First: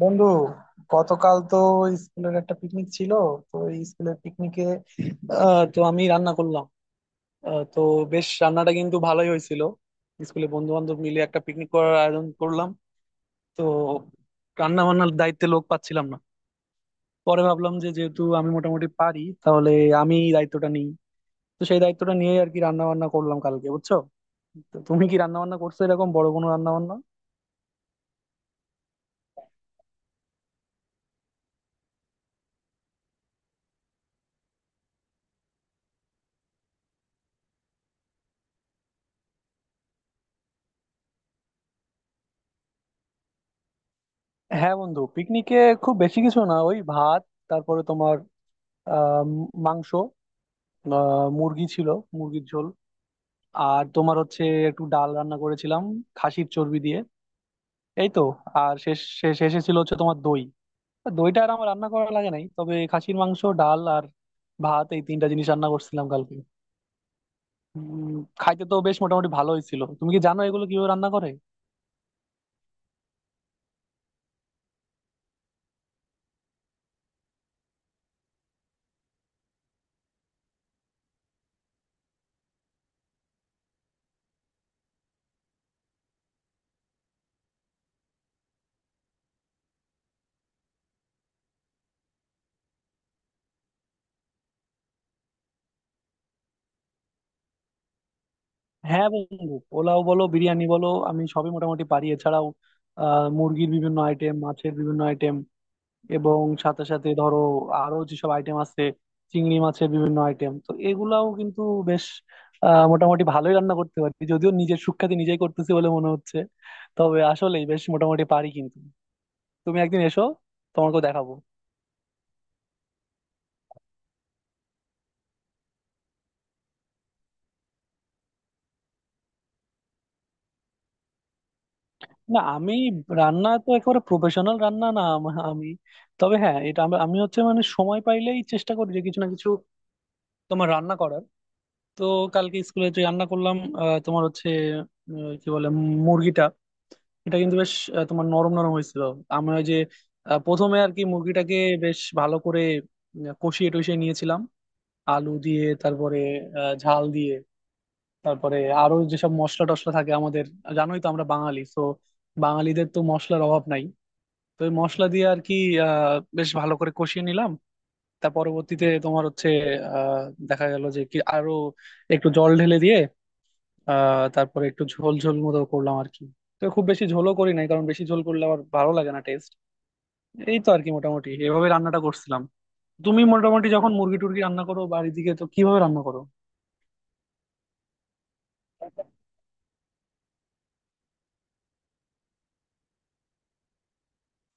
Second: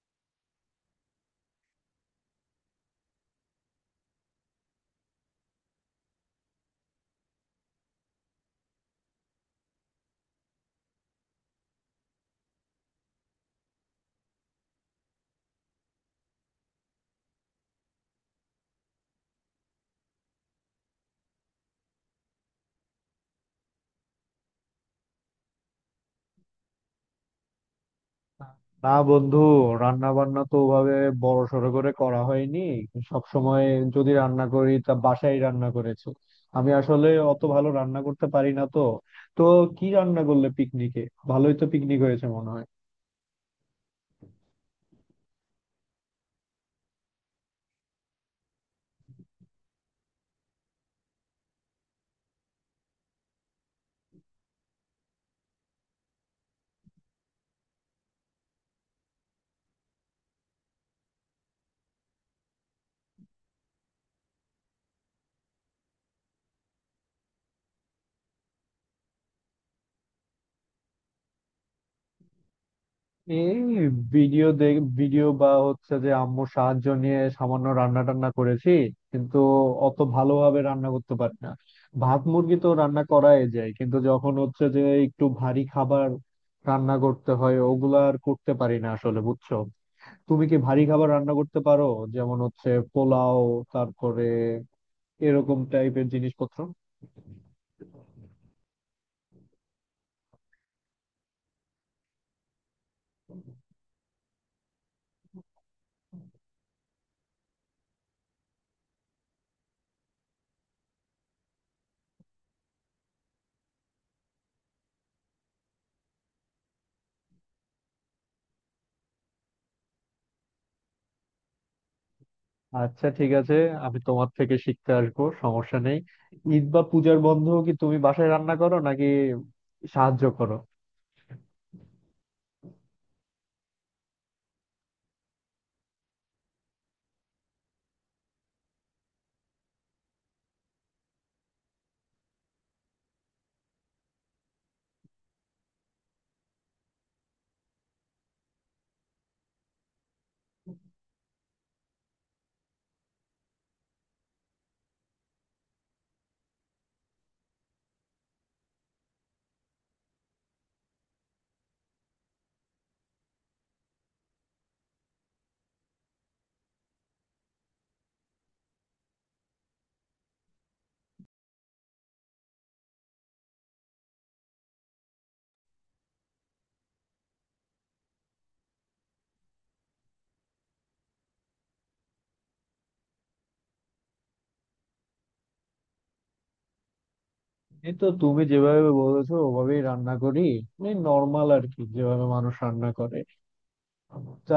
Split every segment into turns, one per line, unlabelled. বন্ধু, গতকাল তো স্কুলের একটা পিকনিক ছিল। তো এই স্কুলের পিকনিকে তো আমি রান্না করলাম। তো বেশ রান্নাটা কিন্তু ভালোই হয়েছিল। স্কুলে বন্ধু বান্ধব মিলে একটা পিকনিক করার আয়োজন করলাম। তো রান্না বান্নার দায়িত্বে লোক পাচ্ছিলাম না। পরে ভাবলাম যে যেহেতু আমি মোটামুটি পারি, তাহলে আমি দায়িত্বটা নিই। তো সেই দায়িত্বটা নিয়েই আর কি রান্না বান্না করলাম কালকে, বুঝছো। তো তুমি কি রান্না বান্না করছো এরকম বড় কোনো রান্না বান্না?
না বন্ধু, রান্না বান্না তো ওভাবে বড় সড়ো করে করা হয়নি। সব সময় যদি রান্না করি তা বাসায় রান্না করেছি। আমি আসলে অত ভালো রান্না করতে পারি না। তো তো কি রান্না করলে পিকনিকে? ভালোই তো পিকনিক হয়েছে মনে হয়।
হ্যাঁ বন্ধু, পিকনিকে খুব বেশি কিছু না, ওই ভাত, আহ মাংস, মুরগি ছিল, মুরগির ঝোল। আর তোমার হচ্ছে একটু ডাল রান্না করেছিলাম খাসির চর্বি দিয়ে। এই তো। আর শেষ শেষ শেষে ছিল হচ্ছে তোমার দই। দইটা আর আমার রান্না করা লাগে নাই, তবে খাসির মাংস, ডাল আর ভাত, এই তিনটা জিনিস রান্না করছিলাম কালকে। উম, খাইতে তো বেশ মোটামুটি ভালোই ছিল। তুমি কি জানো এগুলো কিভাবে রান্না করে?
এই ভিডিও দেখ ভিডিও বা হচ্ছে যে আম্মুর সাহায্য নিয়ে সামান্য রান্না টান্না করেছি, কিন্তু অত ভালোভাবে রান্না করতে পারি না। ভাত মুরগি তো রান্না করাই যায়, কিন্তু যখন হচ্ছে যে একটু ভারী খাবার রান্না করতে হয় ওগুলা আর করতে পারি না আসলে, বুঝছো। তুমি কি ভারী খাবার রান্না করতে পারো? যেমন হচ্ছে পোলাও, তারপরে এরকম টাইপের জিনিসপত্র।
হ্যাঁ বন্ধু, পোলাও বলো বিরিয়ানি বলো আমি সবই মোটামুটি পারি। এছাড়াও মুরগির বিভিন্ন আইটেম, মাছের বিভিন্ন আইটেম, এবং সাথে সাথে ধরো আরো যেসব আইটেম আছে, চিংড়ি মাছের বিভিন্ন আইটেম, তো এগুলাও কিন্তু বেশ মোটামুটি ভালোই রান্না করতে পারি। যদিও নিজের সুখ্যাতি নিজেই করতেছি বলে মনে হচ্ছে, তবে আসলেই বেশ মোটামুটি পারি। কিন্তু তুমি একদিন এসো, তোমাকেও দেখাবো।
আচ্ছা ঠিক আছে, আমি তোমার থেকে শিখতে আসবো, সমস্যা নেই। ঈদ বা পূজার বন্ধও কি তুমি বাসায় রান্না করো নাকি সাহায্য করো?
না, আমি রান্না তো একেবারে প্রফেশনাল রান্না না। আমি, তবে হ্যাঁ, এটা আমি আমি হচ্ছে মানে সময় পাইলেই চেষ্টা করি যে কিছু না কিছু তোমার রান্না করার। তো কালকে স্কুলে যে রান্না করলাম, তোমার হচ্ছে কি বলে, মুরগিটা, এটা কিন্তু বেশ তোমার নরম নরম হয়েছিল। আমি ওই যে প্রথমে আর কি মুরগিটাকে বেশ ভালো করে কষিয়ে টষিয়ে নিয়েছিলাম আলু দিয়ে। তারপরে ঝাল দিয়ে, তারপরে আরো যেসব মশলা টশলা থাকে আমাদের, জানোই তো আমরা বাঙালি তো, বাঙালিদের তো মশলার অভাব নাই। তো ওই মশলা দিয়ে আর কি বেশ ভালো করে কষিয়ে নিলাম। তার পরবর্তীতে তোমার হচ্ছে আহ দেখা গেল যে কি আরো একটু জল ঢেলে দিয়ে তারপরে একটু ঝোল ঝোল মতো করলাম আর কি। তো খুব বেশি ঝোলও করি নাই, কারণ বেশি ঝোল করলে আবার ভালো লাগে না, টেস্ট। এই তো আর কি, মোটামুটি এভাবে রান্নাটা করছিলাম। তুমি মোটামুটি যখন মুরগি টুরগি রান্না করো বাড়ির দিকে, তো কিভাবে রান্না করো?
এই তো, তুমি যেভাবে বলেছো ওভাবেই রান্না করি, এই নর্মাল আর কি যেভাবে মানুষ রান্না করে। তা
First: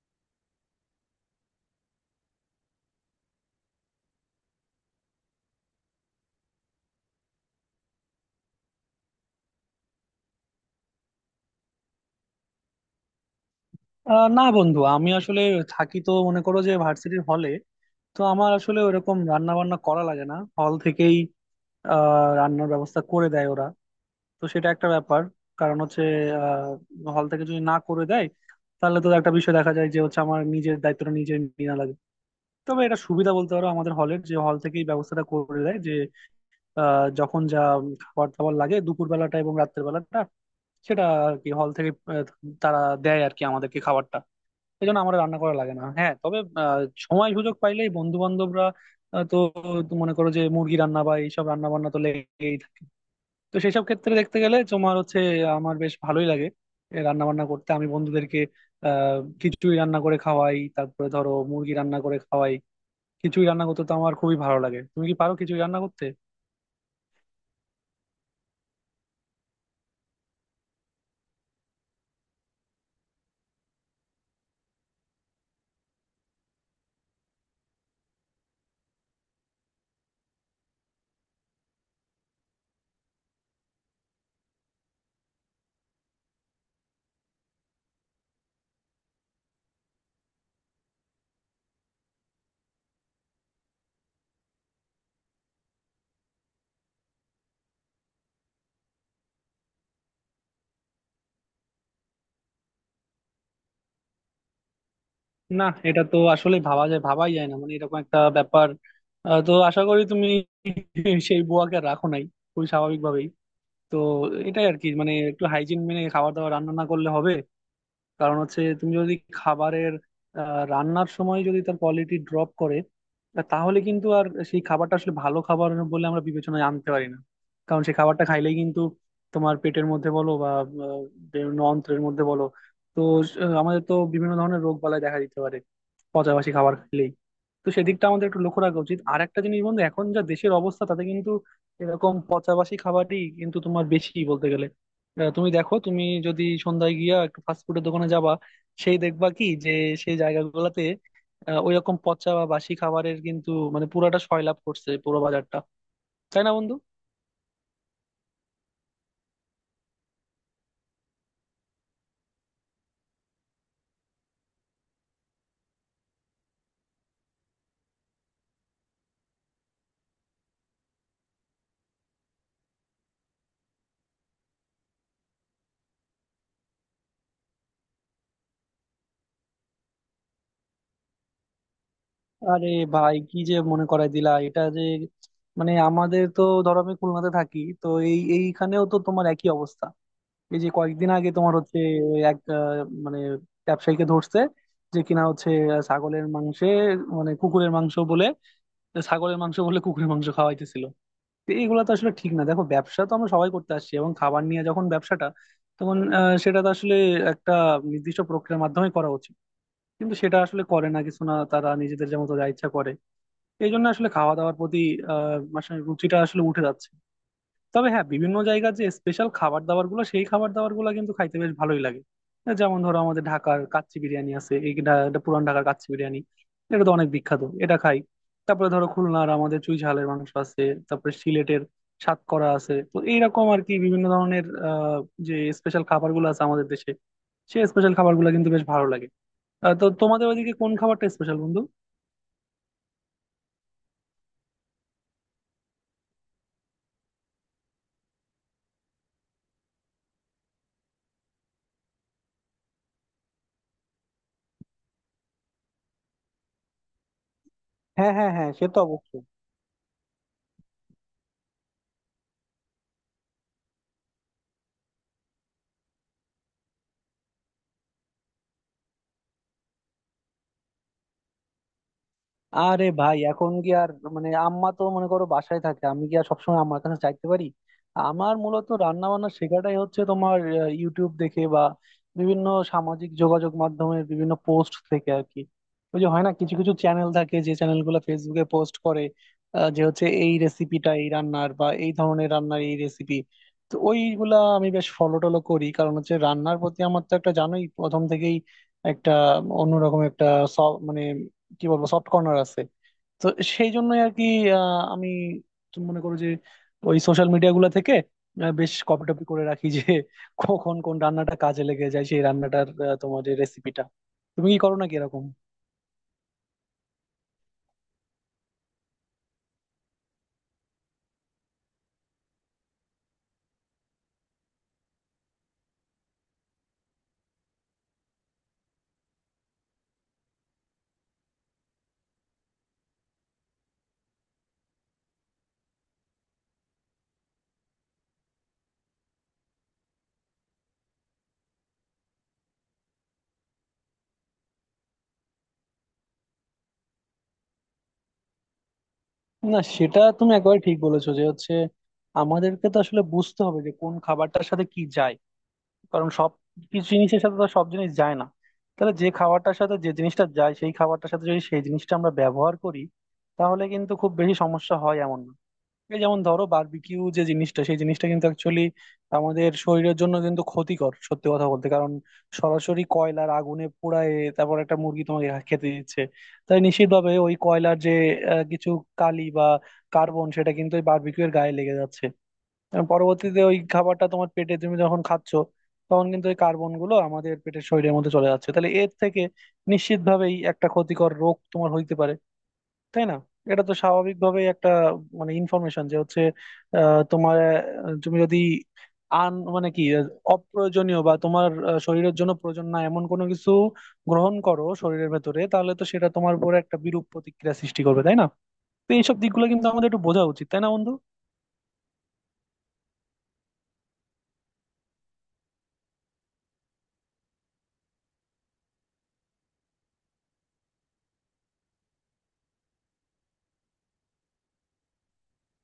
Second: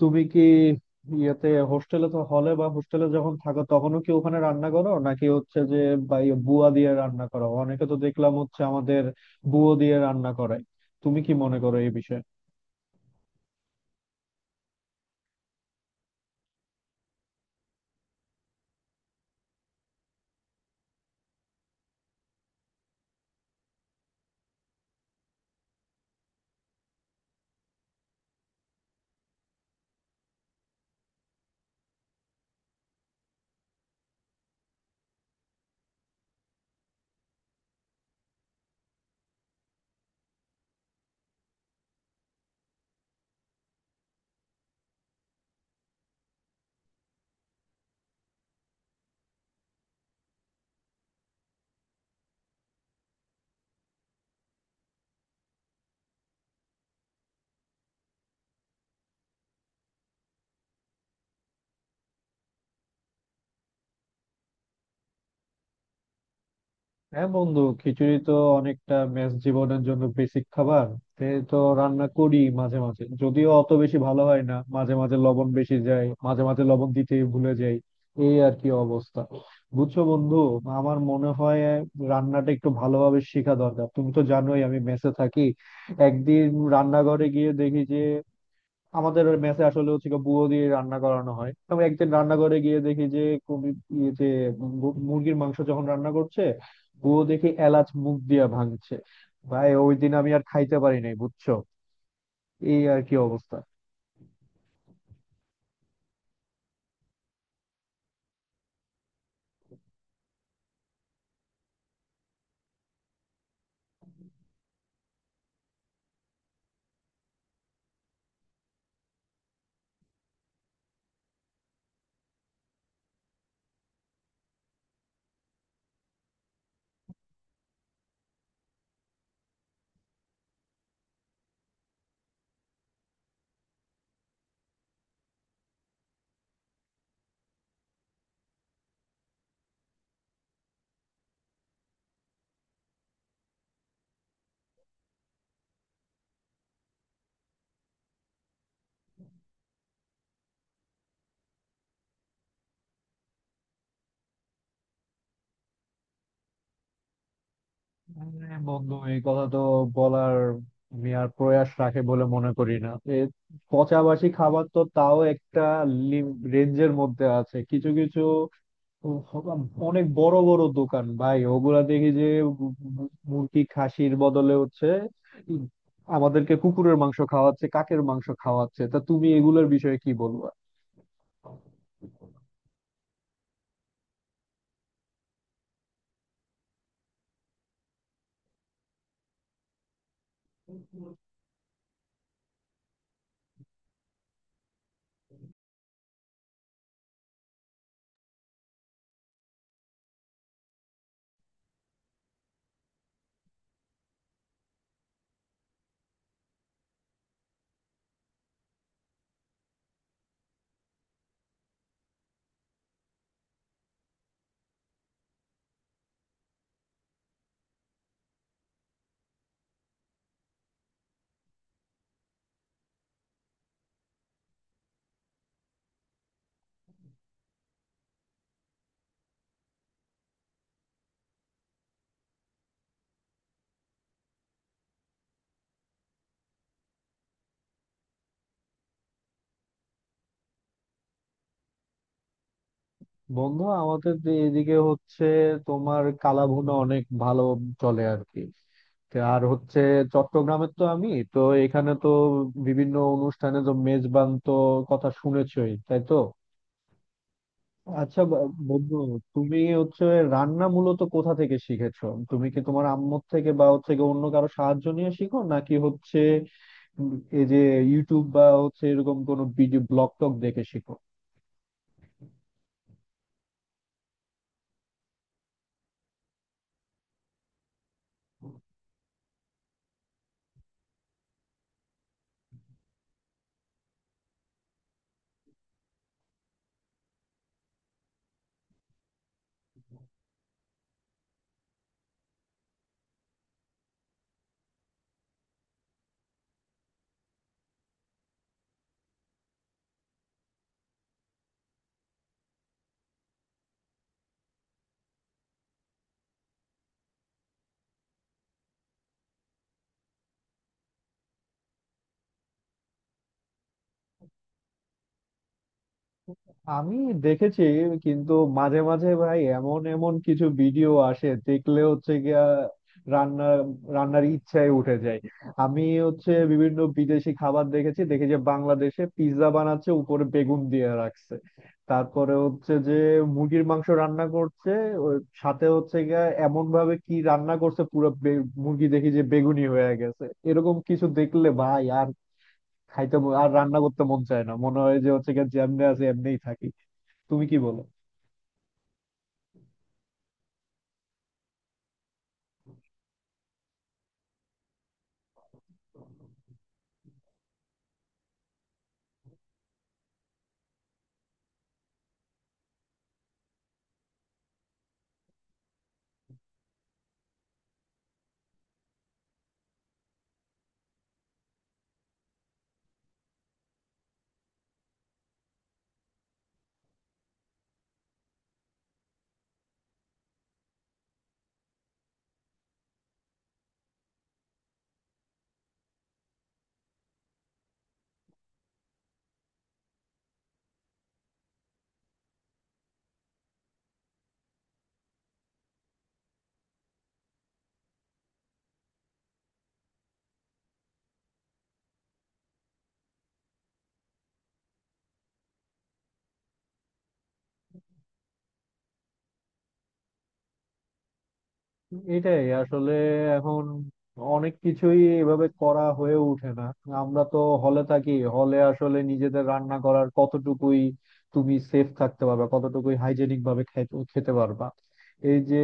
তুমি কি ইয়েতে হোস্টেলে তো হলে বা হোস্টেলে যখন থাকো তখনও কি ওখানে রান্না করো নাকি হচ্ছে যে বা ইয়ে বুয়া দিয়ে রান্না করো? অনেকে তো দেখলাম হচ্ছে আমাদের বুয়ো দিয়ে রান্না করে। তুমি কি মনে করো এই বিষয়ে?
না বন্ধু, আমি আসলে থাকি তো মনে করো যে ভার্সিটির হলে। তো আমার আসলে ওরকম রান্না বান্না করা লাগে না, হল থেকেই রান্নার ব্যবস্থা করে দেয় ওরা। তো সেটা একটা ব্যাপার। কারণ হচ্ছে, হল থেকে যদি না করে দেয়, তাহলে তো একটা বিষয় দেখা যায় যে হচ্ছে আমার নিজের দায়িত্বটা নিজের নেওয়া লাগে। তবে এটা সুবিধা বলতে পারো আমাদের হলের, যে হল থেকেই ব্যবস্থাটা করে দেয় যে যখন যা খাবার দাবার লাগে, দুপুর বেলাটা এবং রাত্রের বেলাটা, সেটা আর কি হল থেকে তারা দেয় আর কি আমাদেরকে খাবারটা। এই জন্য আমাদের রান্না করা লাগে না। হ্যাঁ, তবে সময় সুযোগ পাইলেই বন্ধু বান্ধবরা, তো, তো মনে করো যে মুরগি রান্না বা এইসব রান্না বান্না তো লেগেই থাকে। তো সেসব ক্ষেত্রে দেখতে গেলে তোমার হচ্ছে আমার বেশ ভালোই লাগে রান্না বান্না করতে। আমি বন্ধুদেরকে খিচুড়ি রান্না করে খাওয়াই, তারপরে ধরো মুরগি রান্না করে খাওয়াই। খিচুড়ি রান্না করতে তো আমার খুবই ভালো লাগে। তুমি কি পারো খিচুড়ি রান্না করতে?
হ্যাঁ বন্ধু, খিচুড়ি তো অনেকটা মেস জীবনের জন্য বেসিক খাবার। তে তো রান্না করি মাঝে মাঝে, যদিও অত বেশি ভালো হয় না। মাঝে মাঝে লবণ বেশি যায়, মাঝে মাঝে লবণ দিতে ভুলে যাই। এই আর কি অবস্থা, বুঝছো বন্ধু। আমার মনে হয় রান্নাটা একটু ভালোভাবে শেখা দরকার। তুমি তো জানোই আমি মেসে থাকি। একদিন রান্নাঘরে গিয়ে দেখি যে আমাদের মেসে আসলে হচ্ছে গিয়ে বুয়ো দিয়ে রান্না করানো হয়। আমি একদিন রান্নাঘরে গিয়ে দেখি যে কবি ইয়ে যে মুরগির মাংস যখন রান্না করছে, বুয়ো দেখি এলাচ মুখ দিয়া ভাঙছে। ভাই ওই দিন আমি আর খাইতে পারি নাই, বুঝছো। এই আর কি অবস্থা।
না, এটা তো আসলে ভাবা যায়, ভাবাই যায় না, মানে এরকম একটা ব্যাপার। তো আশা করি তুমি সেই বুয়াকে আর রাখো নাই, খুবই স্বাভাবিকভাবেই। তো এটাই আর কি, মানে একটু হাইজিন মেনে খাবার দাবার রান্না না করলে হবে। কারণ হচ্ছে তুমি যদি খাবারের রান্নার সময় যদি তার কোয়ালিটি ড্রপ করে, তাহলে কিন্তু আর সেই খাবারটা আসলে ভালো খাবার বলে আমরা বিবেচনায় আনতে পারি না। কারণ সেই খাবারটা খাইলেই কিন্তু তোমার পেটের মধ্যে বলো বা বিভিন্ন অন্ত্রের মধ্যে বলো, তো আমাদের তো বিভিন্ন ধরনের রোগ বালাই দেখা দিতে পারে পচাবাসি খাবার খেলেই। তো সেদিকটা আমাদের একটু লক্ষ্য রাখা উচিত। আর একটা জিনিস বন্ধু, এখন যা দেশের অবস্থা, তাতে কিন্তু এরকম পচাবাসি খাবারই কিন্তু তোমার বেশি বলতে গেলে। তুমি দেখো, তুমি যদি সন্ধ্যায় গিয়া একটু ফাস্টফুডের দোকানে যাবা, সেই দেখবা কি যে সেই জায়গাগুলোতে ওইরকম পচা বা বাসি খাবারের কিন্তু মানে পুরাটা সয়লাব করছে পুরো বাজারটা। তাই না বন্ধু?
আরে বন্ধু, এই কথা তো বলার আমি আর প্রয়াস রাখে বলে মনে করি না। এ পচাবাসি খাবার তো তাও একটা রেঞ্জের মধ্যে আছে কিছু কিছু। ও বাবা, অনেক বড় বড় দোকান ভাই ওগুলা দেখি যে মুরগি খাসির বদলে হচ্ছে উম, আমাদেরকে কুকুরের মাংস খাওয়াচ্ছে, কাকের মাংস খাওয়াচ্ছে। তা তুমি এগুলোর বিষয়ে কি বলবা?
আরে ভাই, কি যে মনে করাই দিলা এটা যে, মানে আমাদের তো, ধরো আমি খুলনাতে থাকি, তো এইখানেও তো তোমার একই অবস্থা। এই যে কয়েকদিন আগে তোমার হচ্ছে এক মানে ব্যবসায়ীকে ধরছে, যে কিনা হচ্ছে ছাগলের মাংসে মানে কুকুরের মাংস বলে, ছাগলের মাংস বলে কুকুরের মাংস খাওয়াইতেছিল। তো এইগুলো তো আসলে ঠিক না। দেখো, ব্যবসা তো আমরা সবাই করতে আসছি, এবং খাবার নিয়ে যখন ব্যবসাটা, তখন সেটা তো আসলে একটা নির্দিষ্ট প্রক্রিয়ার মাধ্যমে করা উচিত। কিন্তু সেটা আসলে করে না কিছু না, তারা নিজেদের যেমন যা ইচ্ছা করে। এই জন্য আসলে খাওয়া দাওয়ার প্রতি মানে রুচিটা আসলে উঠে যাচ্ছে। তবে হ্যাঁ, বিভিন্ন জায়গার যে স্পেশাল খাবার দাবার গুলো, সেই খাবার দাবার গুলো কিন্তু খাইতে বেশ ভালোই লাগে। যেমন ধরো আমাদের ঢাকার কাচ্চি বিরিয়ানি আছে, এইটা, এটা পুরান ঢাকার কাচ্চি বিরিয়ানি, এটা তো অনেক বিখ্যাত, এটা খাই। তারপরে ধরো খুলনার আমাদের চুই ঝালের মাংস আছে। তারপরে সিলেটের সাতকরা আছে। তো এইরকম আর কি বিভিন্ন ধরনের যে স্পেশাল খাবার গুলো আছে আমাদের দেশে, সেই স্পেশাল খাবার গুলো কিন্তু বেশ ভালো লাগে। তো তোমাদের ওইদিকে কোন খাবারটা স্পেশাল বন্ধু?
বন্ধু, আমাদের যে এদিকে হচ্ছে তোমার কালাভুনা অনেক ভালো চলে আর কি। তা আর হচ্ছে চট্টগ্রামের তো আমি, তো এখানে তো বিভিন্ন অনুষ্ঠানে তো মেজবান তো কথা শুনেছই তাই তো।
হ্যাঁ,
আচ্ছা
হ্যাঁ,
ব-
হ্যাঁ, সে তো
বন্ধু
অবশ্যই।
তুমি হচ্ছে রান্না মূলত কোথা থেকে শিখেছো? তুমি কি তোমার আম্মুর থেকে বা হচ্ছে গিয়ে অন্য কারো সাহায্য নিয়ে শিখো নাকি হচ্ছে উম, এই যে ইউটিউব বা হচ্ছে এরকম কোনো ভিডিও ব্লগ টক দেখে শিখো?
আরে ভাই, এখন কি আর, মানে আম্মা তো মনে করো বাসায় থাকে, আমি কি আর সবসময় আম্মার কাছে চাইতে পারি? আমার মূলত রান্না বান্না শেখাটাই হচ্ছে তোমার ইউটিউব দেখে বা বিভিন্ন সামাজিক যোগাযোগ মাধ্যমের বিভিন্ন পোস্ট থেকে আর কি। ওই যে হয় না, কিছু কিছু চ্যানেল থাকে যে চ্যানেলগুলো ফেসবুকে পোস্ট করে যে হচ্ছে এই রেসিপিটা, এই রান্নার বা এই ধরনের রান্নার এই রেসিপি। তো ওইগুলা আমি বেশ ফলো টলো করি, কারণ হচ্ছে রান্নার প্রতি আমার তো একটা, জানোই, প্রথম থেকেই একটা অন্যরকম একটা মানে কি বলবো, সফট কর্নার আছে। তো সেই জন্যই আর কি আমি, তুমি মনে করো যে ওই সোশ্যাল মিডিয়া গুলা থেকে বেশ কপি টপি করে রাখি যে কখন কোন রান্নাটা কাজে লেগে যায়, সেই রান্নাটার তোমার যে রেসিপিটা। তুমি কি করো নাকি এরকম?
আমি দেখেছি, কিন্তু মাঝে মাঝে ভাই এমন এমন কিছু ভিডিও আসে দেখলে হচ্ছে গিয়া রান্না রান্নার ইচ্ছায় উঠে যায়। আমি হচ্ছে বিভিন্ন বিদেশি খাবার দেখেছি, দেখে যে বাংলাদেশে পিৎজা বানাচ্ছে উপরে বেগুন দিয়ে রাখছে। তারপরে হচ্ছে যে মুরগির মাংস রান্না করছে, ওর সাথে হচ্ছে গিয়া এমন ভাবে কি রান্না করছে পুরো মুরগি দেখি যে বেগুনি হয়ে গেছে। এরকম কিছু দেখলে ভাই আর আর রান্না করতে মন চায় না। মনে হয় যে হচ্ছে গিয়া যেমনি আছে এমনিই থাকি। তুমি কি বলো?
না, সেটা তুমি একেবারে ঠিক বলেছো যে হচ্ছে, আমাদেরকে তো আসলে বুঝতে হবে যে কোন খাবারটার সাথে কি যায়। কারণ সব কিছু জিনিসের সাথে তো সব জিনিস যায় না। তাহলে যে খাবারটার সাথে যে জিনিসটা যায়, সেই খাবারটার সাথে যদি সেই জিনিসটা আমরা ব্যবহার করি, তাহলে কিন্তু খুব বেশি সমস্যা হয় এমন না। এই যেমন ধরো, বারবিকিউ যে জিনিসটা, সেই জিনিসটা কিন্তু অ্যাকচুয়ালি আমাদের শরীরের জন্য কিন্তু ক্ষতিকর, সত্যি কথা বলতে। কারণ সরাসরি কয়লার আগুনে পোড়ায়, তারপর একটা মুরগি তোমাকে খেতে দিচ্ছে। তাই নিশ্চিতভাবে ওই কয়লার যে কিছু কালি বা কার্বন সেটা কিন্তু ওই বারবিকিউ এর গায়ে লেগে যাচ্ছে। এবং পরবর্তীতে ওই খাবারটা তোমার পেটে তুমি যখন খাচ্ছ, তখন কিন্তু ওই কার্বন গুলো আমাদের পেটের শরীরের মধ্যে চলে যাচ্ছে। তাহলে এর থেকে নিশ্চিতভাবেই একটা ক্ষতিকর রোগ তোমার হইতে পারে, তাই না? এটা তো স্বাভাবিকভাবেই একটা, মানে ইনফরমেশন যে হচ্ছে তোমার, তুমি যদি আন মানে কি অপ্রয়োজনীয় বা তোমার শরীরের জন্য প্রয়োজন না এমন কোনো কিছু গ্রহণ করো শরীরের ভেতরে, তাহলে তো সেটা তোমার উপরে একটা বিরূপ প্রতিক্রিয়া সৃষ্টি করবে, তাই না? তো এইসব দিকগুলো কিন্তু আমাদের একটু বোঝা উচিত, তাই না বন্ধু?
এটাই আসলে এখন অনেক কিছুই এভাবে করা হয়ে ওঠে না। আমরা তো হলে থাকি, হলে আসলে নিজেদের রান্না করার কতটুকুই তুমি সেফ থাকতে পারবা, কতটুকুই হাইজেনিক ভাবে খেতে পারবা। এই যে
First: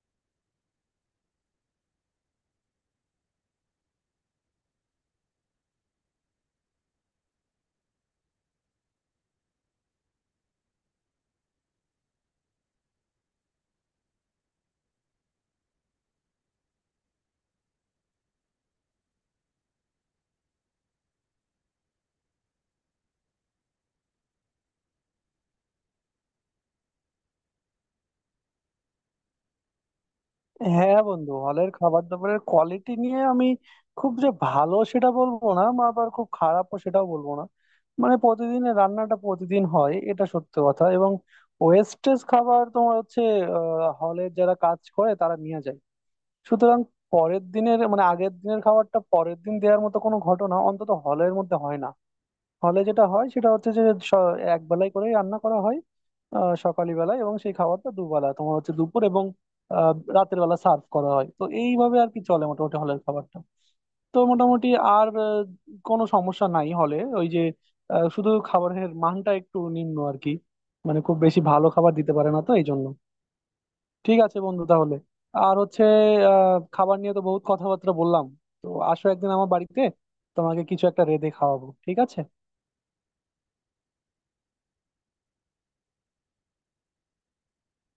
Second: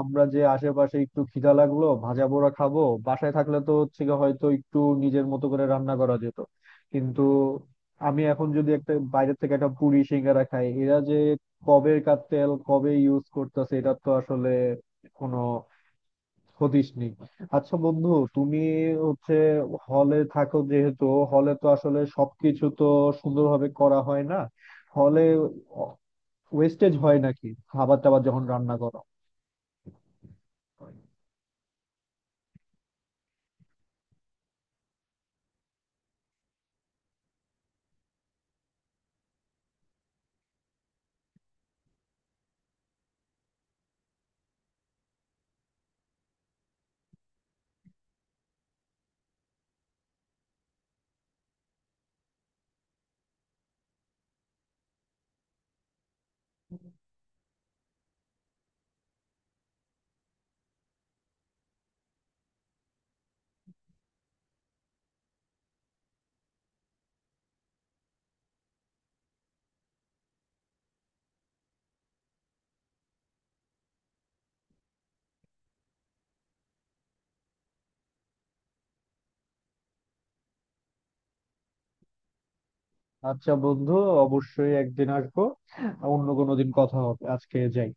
আমরা যে আশেপাশে একটু খিদা লাগলো ভাজা পোড়া খাবো, বাসায় থাকলে তো হচ্ছে গিয়ে হয়তো একটু নিজের মতো করে রান্না করা যেত। কিন্তু আমি এখন যদি একটা বাইরের থেকে একটা পুরি সিঙ্গারা খাই, এরা যে কবেকার তেল কবে ইউজ করতেছে এটা তো আসলে কোনো ক্ষতিস নেই। আচ্ছা বন্ধু, তুমি হচ্ছে হলে থাকো যেহেতু, হলে তো আসলে সবকিছু তো সুন্দরভাবে করা হয় না। হলে ওয়েস্টেজ হয় নাকি খাবার টাবার যখন রান্না করো?
হ্যাঁ বন্ধু, হলের খাবার দাবারের কোয়ালিটি নিয়ে আমি খুব যে ভালো সেটা বলবো না, বা আবার খুব খারাপও সেটাও বলবো না। মানে প্রতিদিনের রান্নাটা প্রতিদিন হয়, এটা সত্য কথা। এবং ওয়েস্টেজ খাবার তোমার হচ্ছে হলের যারা কাজ করে তারা নিয়ে যায়। সুতরাং পরের দিনের মানে আগের দিনের খাবারটা পরের দিন দেওয়ার মতো কোনো ঘটনা অন্তত হলের মধ্যে হয় না। হলে যেটা হয় সেটা হচ্ছে যে স- এক বেলায় করেই রান্না করা হয় সকালে বেলায়, এবং সেই খাবারটা দুবেলা তোমার হচ্ছে দুপুর এবং আহ, রাতের বেলা সার্ভ করা হয়। তো এইভাবে আর কি চলে মোটামুটি হলের খাবারটা। তো মোটামুটি আর কোনো সমস্যা নাই হলে, ওই যে শুধু খাবারের মানটা একটু নিম্ন আর কি, মানে খুব বেশি ভালো খাবার দিতে পারে না। তো এই জন্য, ঠিক আছে বন্ধু, তাহলে আর হচ্ছে খাবার নিয়ে তো বহুত কথাবার্তা বললাম। তো আসো একদিন আমার বাড়িতে, তোমাকে কিছু একটা রেঁধে খাওয়াবো, ঠিক আছে?
আচ্ছা বন্ধু, অবশ্যই একদিন আসবো। অন্য কোনো দিন কথা হবে, আজকে যাই।